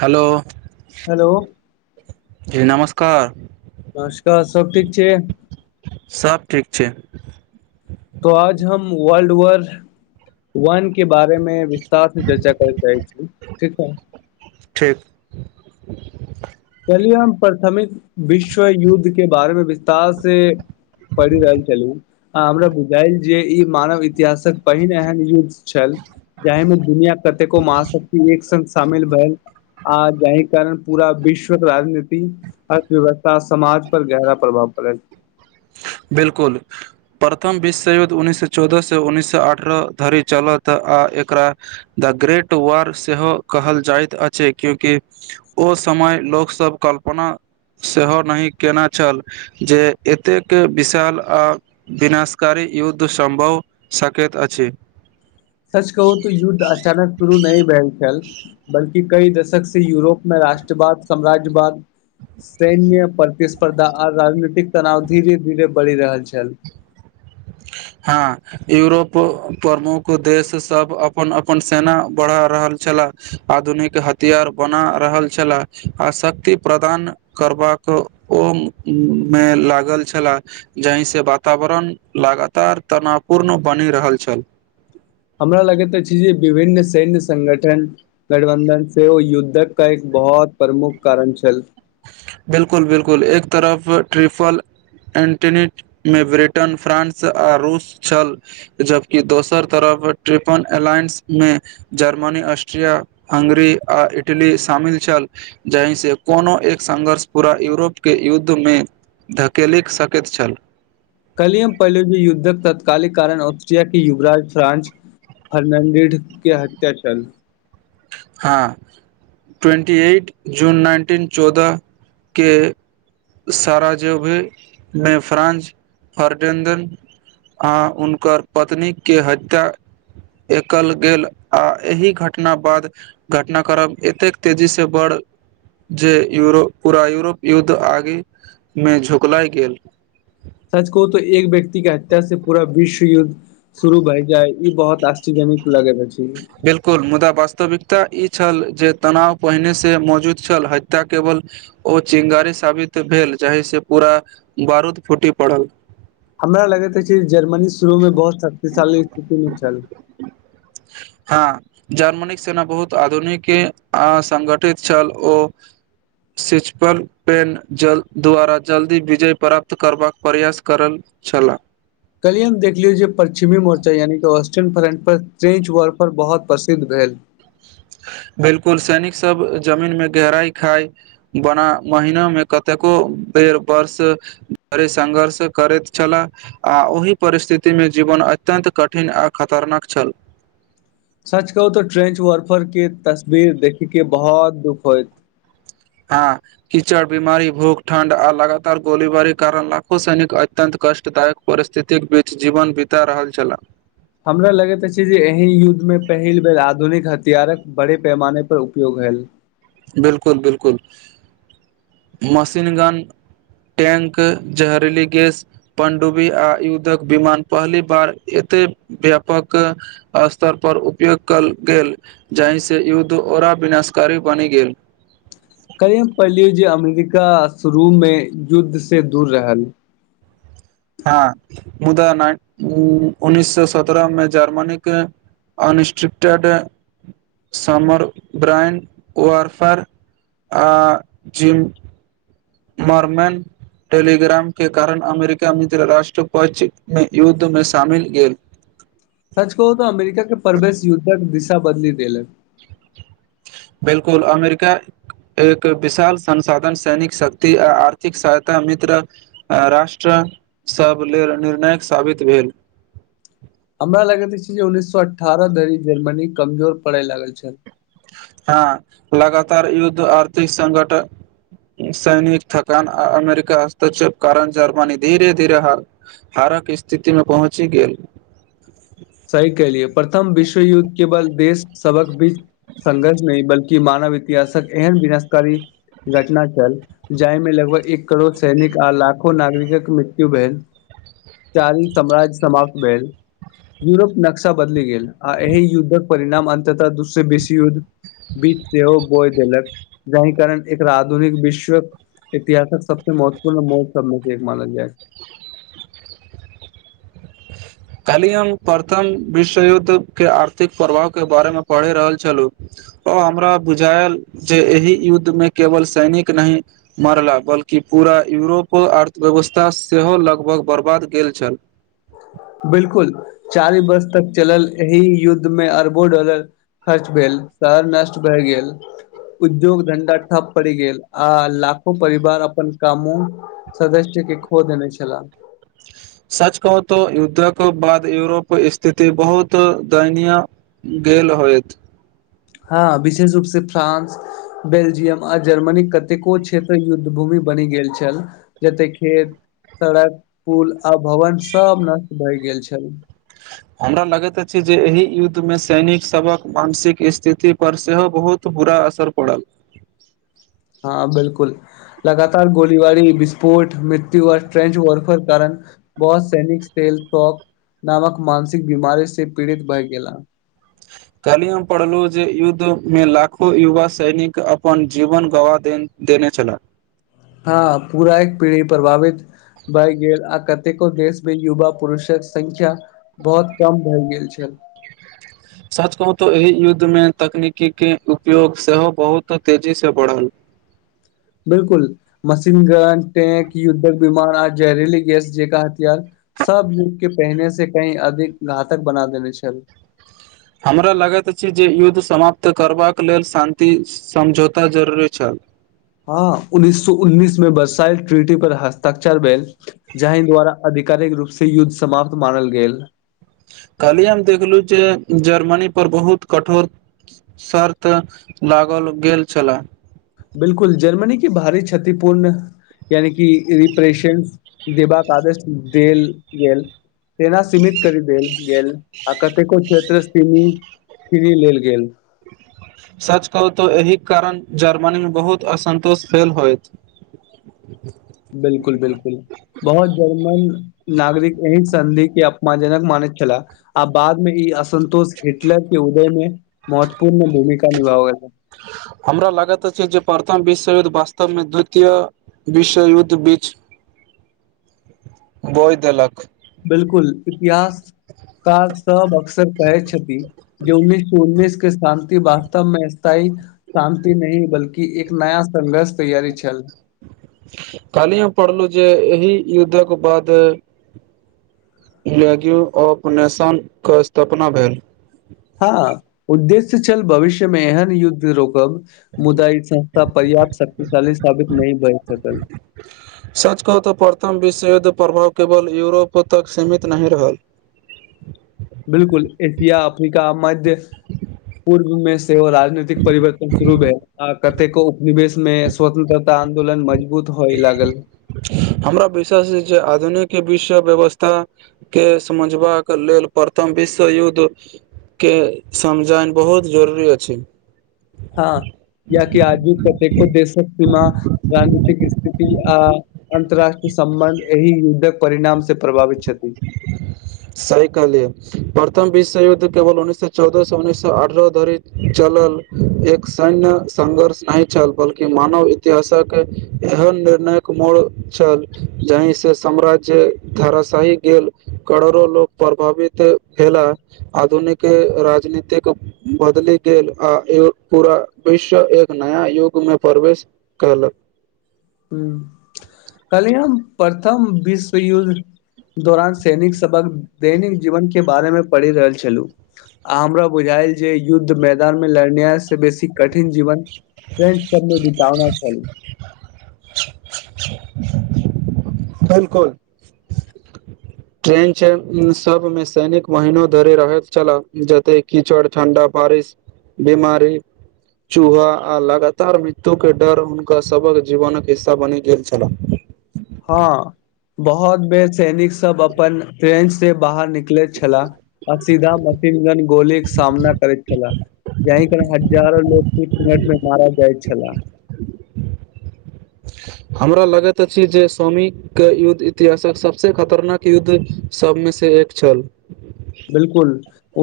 hello hello जी नमस्कार नमस्कार सब ठीक छै सब ठीक छै तो आज हम वर्ल्ड वर वन के बारे में विस्तार से चर्चा करे ल चाहछी ठीक छै ठीक चलि हम प्रथमिक विश्व युद्ध के बारेमें विस्तार से पड़ रहल छलय हमरा बुझायल जे ई मानव इतिहासक पहिन एहन युद्ध छल जाहि में दुनिया कतेको महाशक्ति एक स शामिल भेल आर जाहि कारण पूरा विश्व राजनीति अर्थव्यवस्था समाज पर गहरा प्रभाव पड़ै बिल्कुल प्रथम विश्व युद्ध उन्नैस सए चौदह से उन्ननीस सए अठारह धरि चलत आ एकरा द ग्रेट वार सेहो कहल जाइत अछि क्यूंकि ओ समय लोकसब कल्पना सेहो नहि कनै छल जे एत एतेक विशाल आ विनाशकारी युद्ध सम्भव सकैत अछ सच कहू तऽ युद्ध अचानक शुरू नहि भेल छ बल्कि कई दशक से यूरोप मे राष्ट्रवाद साम्राज्यवा सैन्य प्रतिस्पर्धा आ राजनीतिक तनाव धीरे धीरे बढ़ि रहल छ हँ यूरोप प्रमुख देशसब अपन अपन सेना बढ़ा रहल छलाह आधुनिक हथियार बना रहल छलाह आ शक्ति प्रदान करबाक ओ में लागल छलै जाहि से वातावरण लगातार तनापूर्ण बनि रहल छल हमरा लगैत छै जे विभिन्न सैन्य संगठन गठबन्धन से ओ युद्धक का एक बहुत प्रमुख कारण छल बिल्कुल बिल्कुल एक तरफ ट्रिफल एंटनी में ब्रिटेन फ्रानंस आ रूस छल जबकि दोसर तरफ ट्रिपन अलायंस में जर्मनी ऑस्ट्रिया हंगरी आ इटली शामिल छल जहि से कोनो एक संघर्ष पूरा यूरोपके युद्ध में धकेलि सकैत छल कलियम पैलोजी युद्धक तत्कालिक कारण ऑस्ट्रिया के युवराज फ्रांस फर्नांडिड के हत्याचल हँ ट्वेन्टी एट जून नाइनटीन चौदह क सारा जेभे नेफ्रानज फर्डन्दन आ हुनकर पत्नीके हत्या एकल गेल आ एहि घटना बाद घटना करब एतेक तेजी से बड़ जे यरो पूरा यूरोप युद्ध आगे में झुकलाइ गेल सच कहु तऽ एक व्यकि के हतियास से पूरा विश्व युद्ध शुरू भएजाय ई बहुत आश्चजनित लगैत छै बिल्कुल मुदा वास्तविकता इ छल जे तनाव पहिने से मौजूद छल हत्या केवल ओ चिङ्गारी साबित भेल जाहिसँ पूरा बारूद फूटि पड़ल हमरा लगैत अछि जर्मनी शुरूमें बहुत शक्तिशाली स्थितिमे छल हँ जर्मनीक सेना बहुत आधुनिक संगठित छल ओ सिचपल पेन जल द्वारा जल्दी विजय प्राप्त करबाक प्रयास करल छलाह कालिए हम देखियौ जे पश्चिमी मोर्चा यानिकि वेस्टर्न फ्रन्टपर ट्रेंच वॉफर बहुत प्रसिद्ध भेल बिलकुल सैनिक सब जमीन में गहराई खााय बना महिना मे कतेको बेर वर्ष संघर्ष करैत छल आ ओहि परिस्थितिमे जीवन अत्यन्त कठिन आ खतरनाक छल सच कहू तो ट्रेंच वर्फर के तस्वीर देखै के बहुत दुख होय हँ कीचड़ बीमारी भूख ठण्ड आ लगातार गोलीबारी कारण लाखो सैनिक अत्यंत कष्टदायक परिस्थितिक बीच जीवन बीता रहल छलाह हमरा लगैत अछि जे एहि युद्धमे पहिल बेर आधुनिक हथियारक बड़े पैमानेप उपयोग भेल बिलकुल बिलकुल मशीनगन टैंक जहरीली गेस पणडुबी आ युद्धक विमान पहली बार एते व्यापक अस्तर पर उपयोग कयल गेल जहि से युद्ध ओरा विनाशकारी बनि गेल कली पड़िलयो जे अमेरिका शुरू में युद्ध से दूर रेहल हँ मुदा उन्ननीस सए सतरहमे जर्मन के अनस्ट्रिक्टेड समर ब्रांड ओरफर आ जिम मरमैन टेलीग्राम के कारण अमेरिका मित्र राट्र पक्ष युद्ध मे शामिल गेल सच कहू अमेरिका के परवेश युद्धक दिशा बदली देेलक बिलकुल अमेरिका एक विशाल संसाधन सैनिक शक्ति आ आर्थिक सहायता मित्र राष्ट्रा सब लेल निर्णायक साबित भेल हमरा लगैत छै जे उन्नैससए अठारह धरि जर्मनी कमजोर पड़य लागल छै हँ लगातार युद्ध आर्थिक संघट सैनिक थकान अरिमेका हस्तक्षेप कारण जार्मानी धीरे धीरे ह हारक स्थितिमे पहुँचि गेल सही कलियै प्रथम विश्व युद्ध केवल देश सबक बीच संघर्ष नहि बल्कि मानव इतिहासक एहन विनाशकारी घटना छल जाय मे लगभग एक करोड़ सैनिक आ लाखो नागरिकक मृत्यु भेल चारी सम्राज्य समाप्त भेलन यूरोप नक्शा बदलि गेल आ एहि युद्धक परिणाम अन्ततः दूसयबेसी युद्ध बीच सेहो बोय देलक जाहि कारण एकरा आधुनिक विश्वक इतिहासक सबसँ महत्वपूर्ण मौ सबमे से एक मानल जाय कालि हम प्रथम विश्व युद्ध के आर्थिक प्रभाव के बारेमे पढ़ि रहल छलहुँ हमरा बुझायल जे एहि युद्ध में केवल सैनिक नहि मारला बल्कि पूरा यूरोपक अर्थव्यवस्था सेहो लगभग बर्बाद गेल छल बिल्कुल चारि वर्ष तक चलल एहि युद्धमे अरबो डॉलर खर्च भेल शहर नष्ट भए गेल उद्योग धंधा ठप पड़ गेल आ लाखो परिवार अपन कामो सदस्य के खो देने छलाह सच कहू तऽ युद्धक बाद यूरोप स्थिति बहुत दैयनीय गेल होयत हँ विशेष रूप से फ्रानंस बेल्जियम आ जर्मनीक कतेको क्षेत्र युद्ध भूमि बनि गेल छल जते खेत सड़क पुल आ भवन सब नष्ट भए गेल छैल हमरा लगैत अछि जे एहि युद्धमे सैनिक सभक मानसिक स्थिति पर सेहो बहुत बुरा असर पड़ल हँ बिल्कुल लगातार गोलीबारी विस्फोट मृत्यु आर ट्रेंच वॉफर कारण बहुत सैनिक सेेल नामक मानसिक बीमारी से पीड़ित भए गेला कनियो पढ़लौहु जे युद्ध में लाखो युवा सैनिक अपन जीवन गवा देन देने छल हँ पूरा एक पीढ़ी प्रभावि भए गेल आ कतेको देशमे युवा पुरुषक संख्य बहुत कम भए गेल छ सच कहू तो एहि युद्ध में तकनीकी के उपयोग सेहो बहुत तेजी से बढ़ल बिलकुल मशीन गन टैंक युद्धक विमान आ जहरीली गैस जेका हथियार सब युग के पहने से कही अधिक घातक बना देने छल हमरा लगैत अछि जे युद्ध समाप्त करबाक लेल शान्ति समझौता जरूरी छल हँ उन्नीस सए उन्नीस मे बरसाल ट्रिटी पर हस्ताक्षर भेल जहि द्वारा आधिकारिक रूप से युद्ध समाप्त मानल गेल कलहि हम देखलहु जे जर्मनी पर बहुत कठोर शर्त लागल गेल छले बिलकुल जर्मनी क भारी क्षतिपूर्ण यानि कि रिप्रेशंस देबाक आदेश देल गेल सेना सीमित कर द गेल आ कतेको क्षेत्र सी फ्रीरी लेल गेल सच कहू त एहि कारण जर्मनी में बहुत असन्तोष फेल होय बिल्कुल बिल्कुल बहुत जर्मन नागरिक एहि सन्धि के अपमजनक मानैत छलाह आब बाद में ई असन्तोष हिटलर के उदय में महत्वपूर्ण भूमिका निभा गेलै हमरा लागैत अछि जे प्रथम विश्वयुद्ध वास्तवमें द्वितीय विश्वयुद्ध बीच [unintelligible] बोइ देलख बिलकुल इतिहासकार सब अक्सर क जे उन्नस सए उन्ननीस के शान्त वास्तवमें स्थायी शान्ति नहि बल्कि एक नया संघर्ष तैयारी छल काल्हि हम पढ़लहु जे एहि युद्धक बाद लैग्यू ऑफ नेशनके स्थापना भेल हँ उद्देश्य छल भविष्यमें एहन युद्ध रोकब मुद्दा संस्था पर्याप्त शक्तिशाली साबित नहि बन सकल सच कहू तऽ प्रथम विश्वयुद्ध प्रभाव केवल यूरोप तक सीमित नहि रहल बिलकुल एशिया अफ्रीका मध्य पूर्वमें राजनीतिक परिवर्तन शुरू है कतेको उपनिवेश मेँ स्वतंत्रता आन्दोलन मज बहुत होय लागल हमरा विश्वास जे आधुनिक विश्व व्यवस्था समझबाक लेल प्रथम विश्व युद्ध के समझायन बहुत जरुररी अछि हँ याकि आज भी कतेको देशक सीमा राजनीतिक स्थिति अन्तरराष्ट्रीय सम्बन्ध एहि युद्धक परिणाम से प्रभावित छथि सहिकहलिये प्रथम विश्व युद्ध केवल उन्नैस सए चौदह से उन्नैस सए अठारह ध चलल एक सैन्य संघर्ष नहि छल बलकि मानव इति इतिहासक एहन निर्णायक मोड़ छल जाहिसँ साम्राज्य धारासाहिक गेल करोड़ो लोक प्रभावित भेला आधुनिक राजनीतिक बदलि गेल आ पूरा विश्व एक नया युग में प्रवेश कालप काल्हि प्रथम विश्वयुद्ध दौरान सैनिक सबक दैनिक जीवन के बारे में पढ़ि रहल छलु आ हमरा बुझायल जे युद्ध मैदान में लड़ने से बेसी कठिन जीवन फ सब वितना च [inaudible] बिलकुल ट्रेन छै सब में सैनिक महनो धरि रहैत छलाह जते कीचड़ ठंडा बारिश बिमारी चूहा आ लगातार मृत्युके डर हुनका सबक जीवनक हिस्सा बनि गेल छह हँ बहुत बेर सैनिक सब अपन फ्रेंच से बाहर निकलैत छलाह आ सीधा मशीनगन गोलीके सामना करैत छलाह जाहि कारण हजारो लोग किच मिनट में मारा जाइत छल हमरा लगैत अछि जे स्वामी के युद्ध इतिहासक सबस खतरनाक युद्ध सब में से एक छल बिलकुल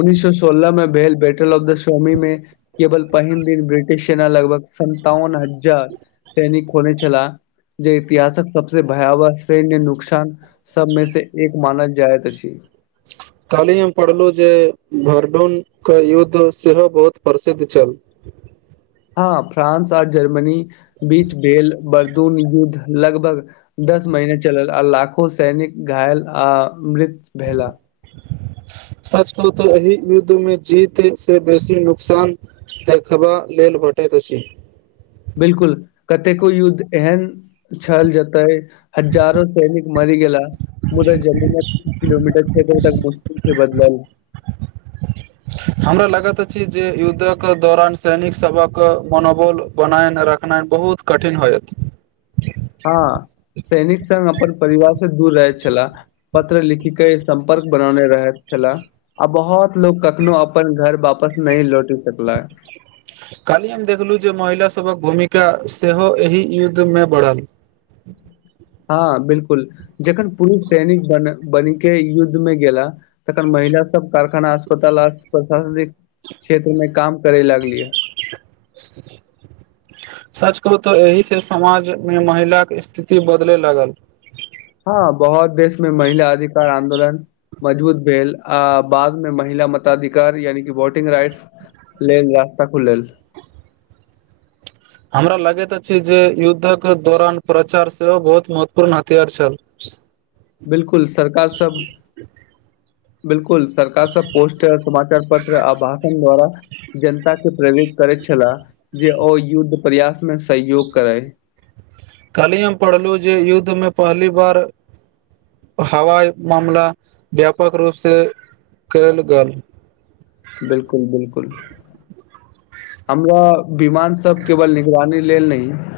उन्ननीस सए सोलह मे भेल बैटल ऑफ द सोमी में केवल पहिन दिन ब्रिटिश सेना लगभग सन्तावन हजार सैनिक खोने छला जे इतिहासक सबस भयावह सन्य नुकसान सब में से एक मानल जायत छी काल्हि हम पढ़लु जे भर्डून के युद्ध सेहो बहुत प्रसिद्ध छल हँ फ्रांस आर जर्मनी बीच बेल बर्दून युद्ध लगभग दस महिने चलल आ लाखो सैनिक घायल आ मृत भेला [unintelligible] सच कहु तऽ एहि युद्ध में जीत से बेसी नुकसान देखबा लेल भटेैत छी बिलकुल कतेको युद्ध एहन छहल जाता है हजारो सैनिक मरी गेलाह मुदा जमीन तीस किलोमीटर छै तक मुशकिल छै बदलल हमरा लगैत अछि जे युद्धक दौरान सैनिक सबक मनोबल बनायने राख देखनाइ बहुत कठिन होतै हँ सैनिक सघ अपन परिवार स दूर रहैत छला पत्र लिखी के सम्पर्क बनौने रहैत छलाह आ बहुत लोग कखनो अपन घर वापस न लौटि सकल ह कल्हि हम देखलहुँ जे महिला सभक भूमिका सेहो एहि युद्ध में बढ़ल हँ बिलकुल जखन पुरुष सैनिक बन बनीक युद्ध में गेला तखन महिला सब कारखाना अस्पताल आ प्रशासनिक क्षेत्र में काम करे लागलिय [unintelligible] सच कहु तऽ एहि से समाज मे महिलााक के स्थिति बदले लगल हँ बहुत देशमें महिला अधिकार आंन्दोलन मजबूत भेल आ बादमें महिला मताधिकार यानि कि वोटिंग राइट्स लेल रास्ता खुलल हमरा लागैत अछि जे युद्धक दौरान प्रचार सेहो बहुत महत्वपूर्ण हथियार छल बिलकुल सरकार सब बिलकुल सरकार सब पोस्ट समाचार पत्र आ भाषण द्वारा जनता के प्रेरित करैत छलाह जे ओ युद्ध प्रयास में सहयोग करै कल्हि हम पढ़लहुँ जे युद्ध में पहली बार हवाइ मामला व्यापक रूपसँ कयल गेल बिलकुल बिलकुल हमरा विमानसब केवल निगरानी लेल नहि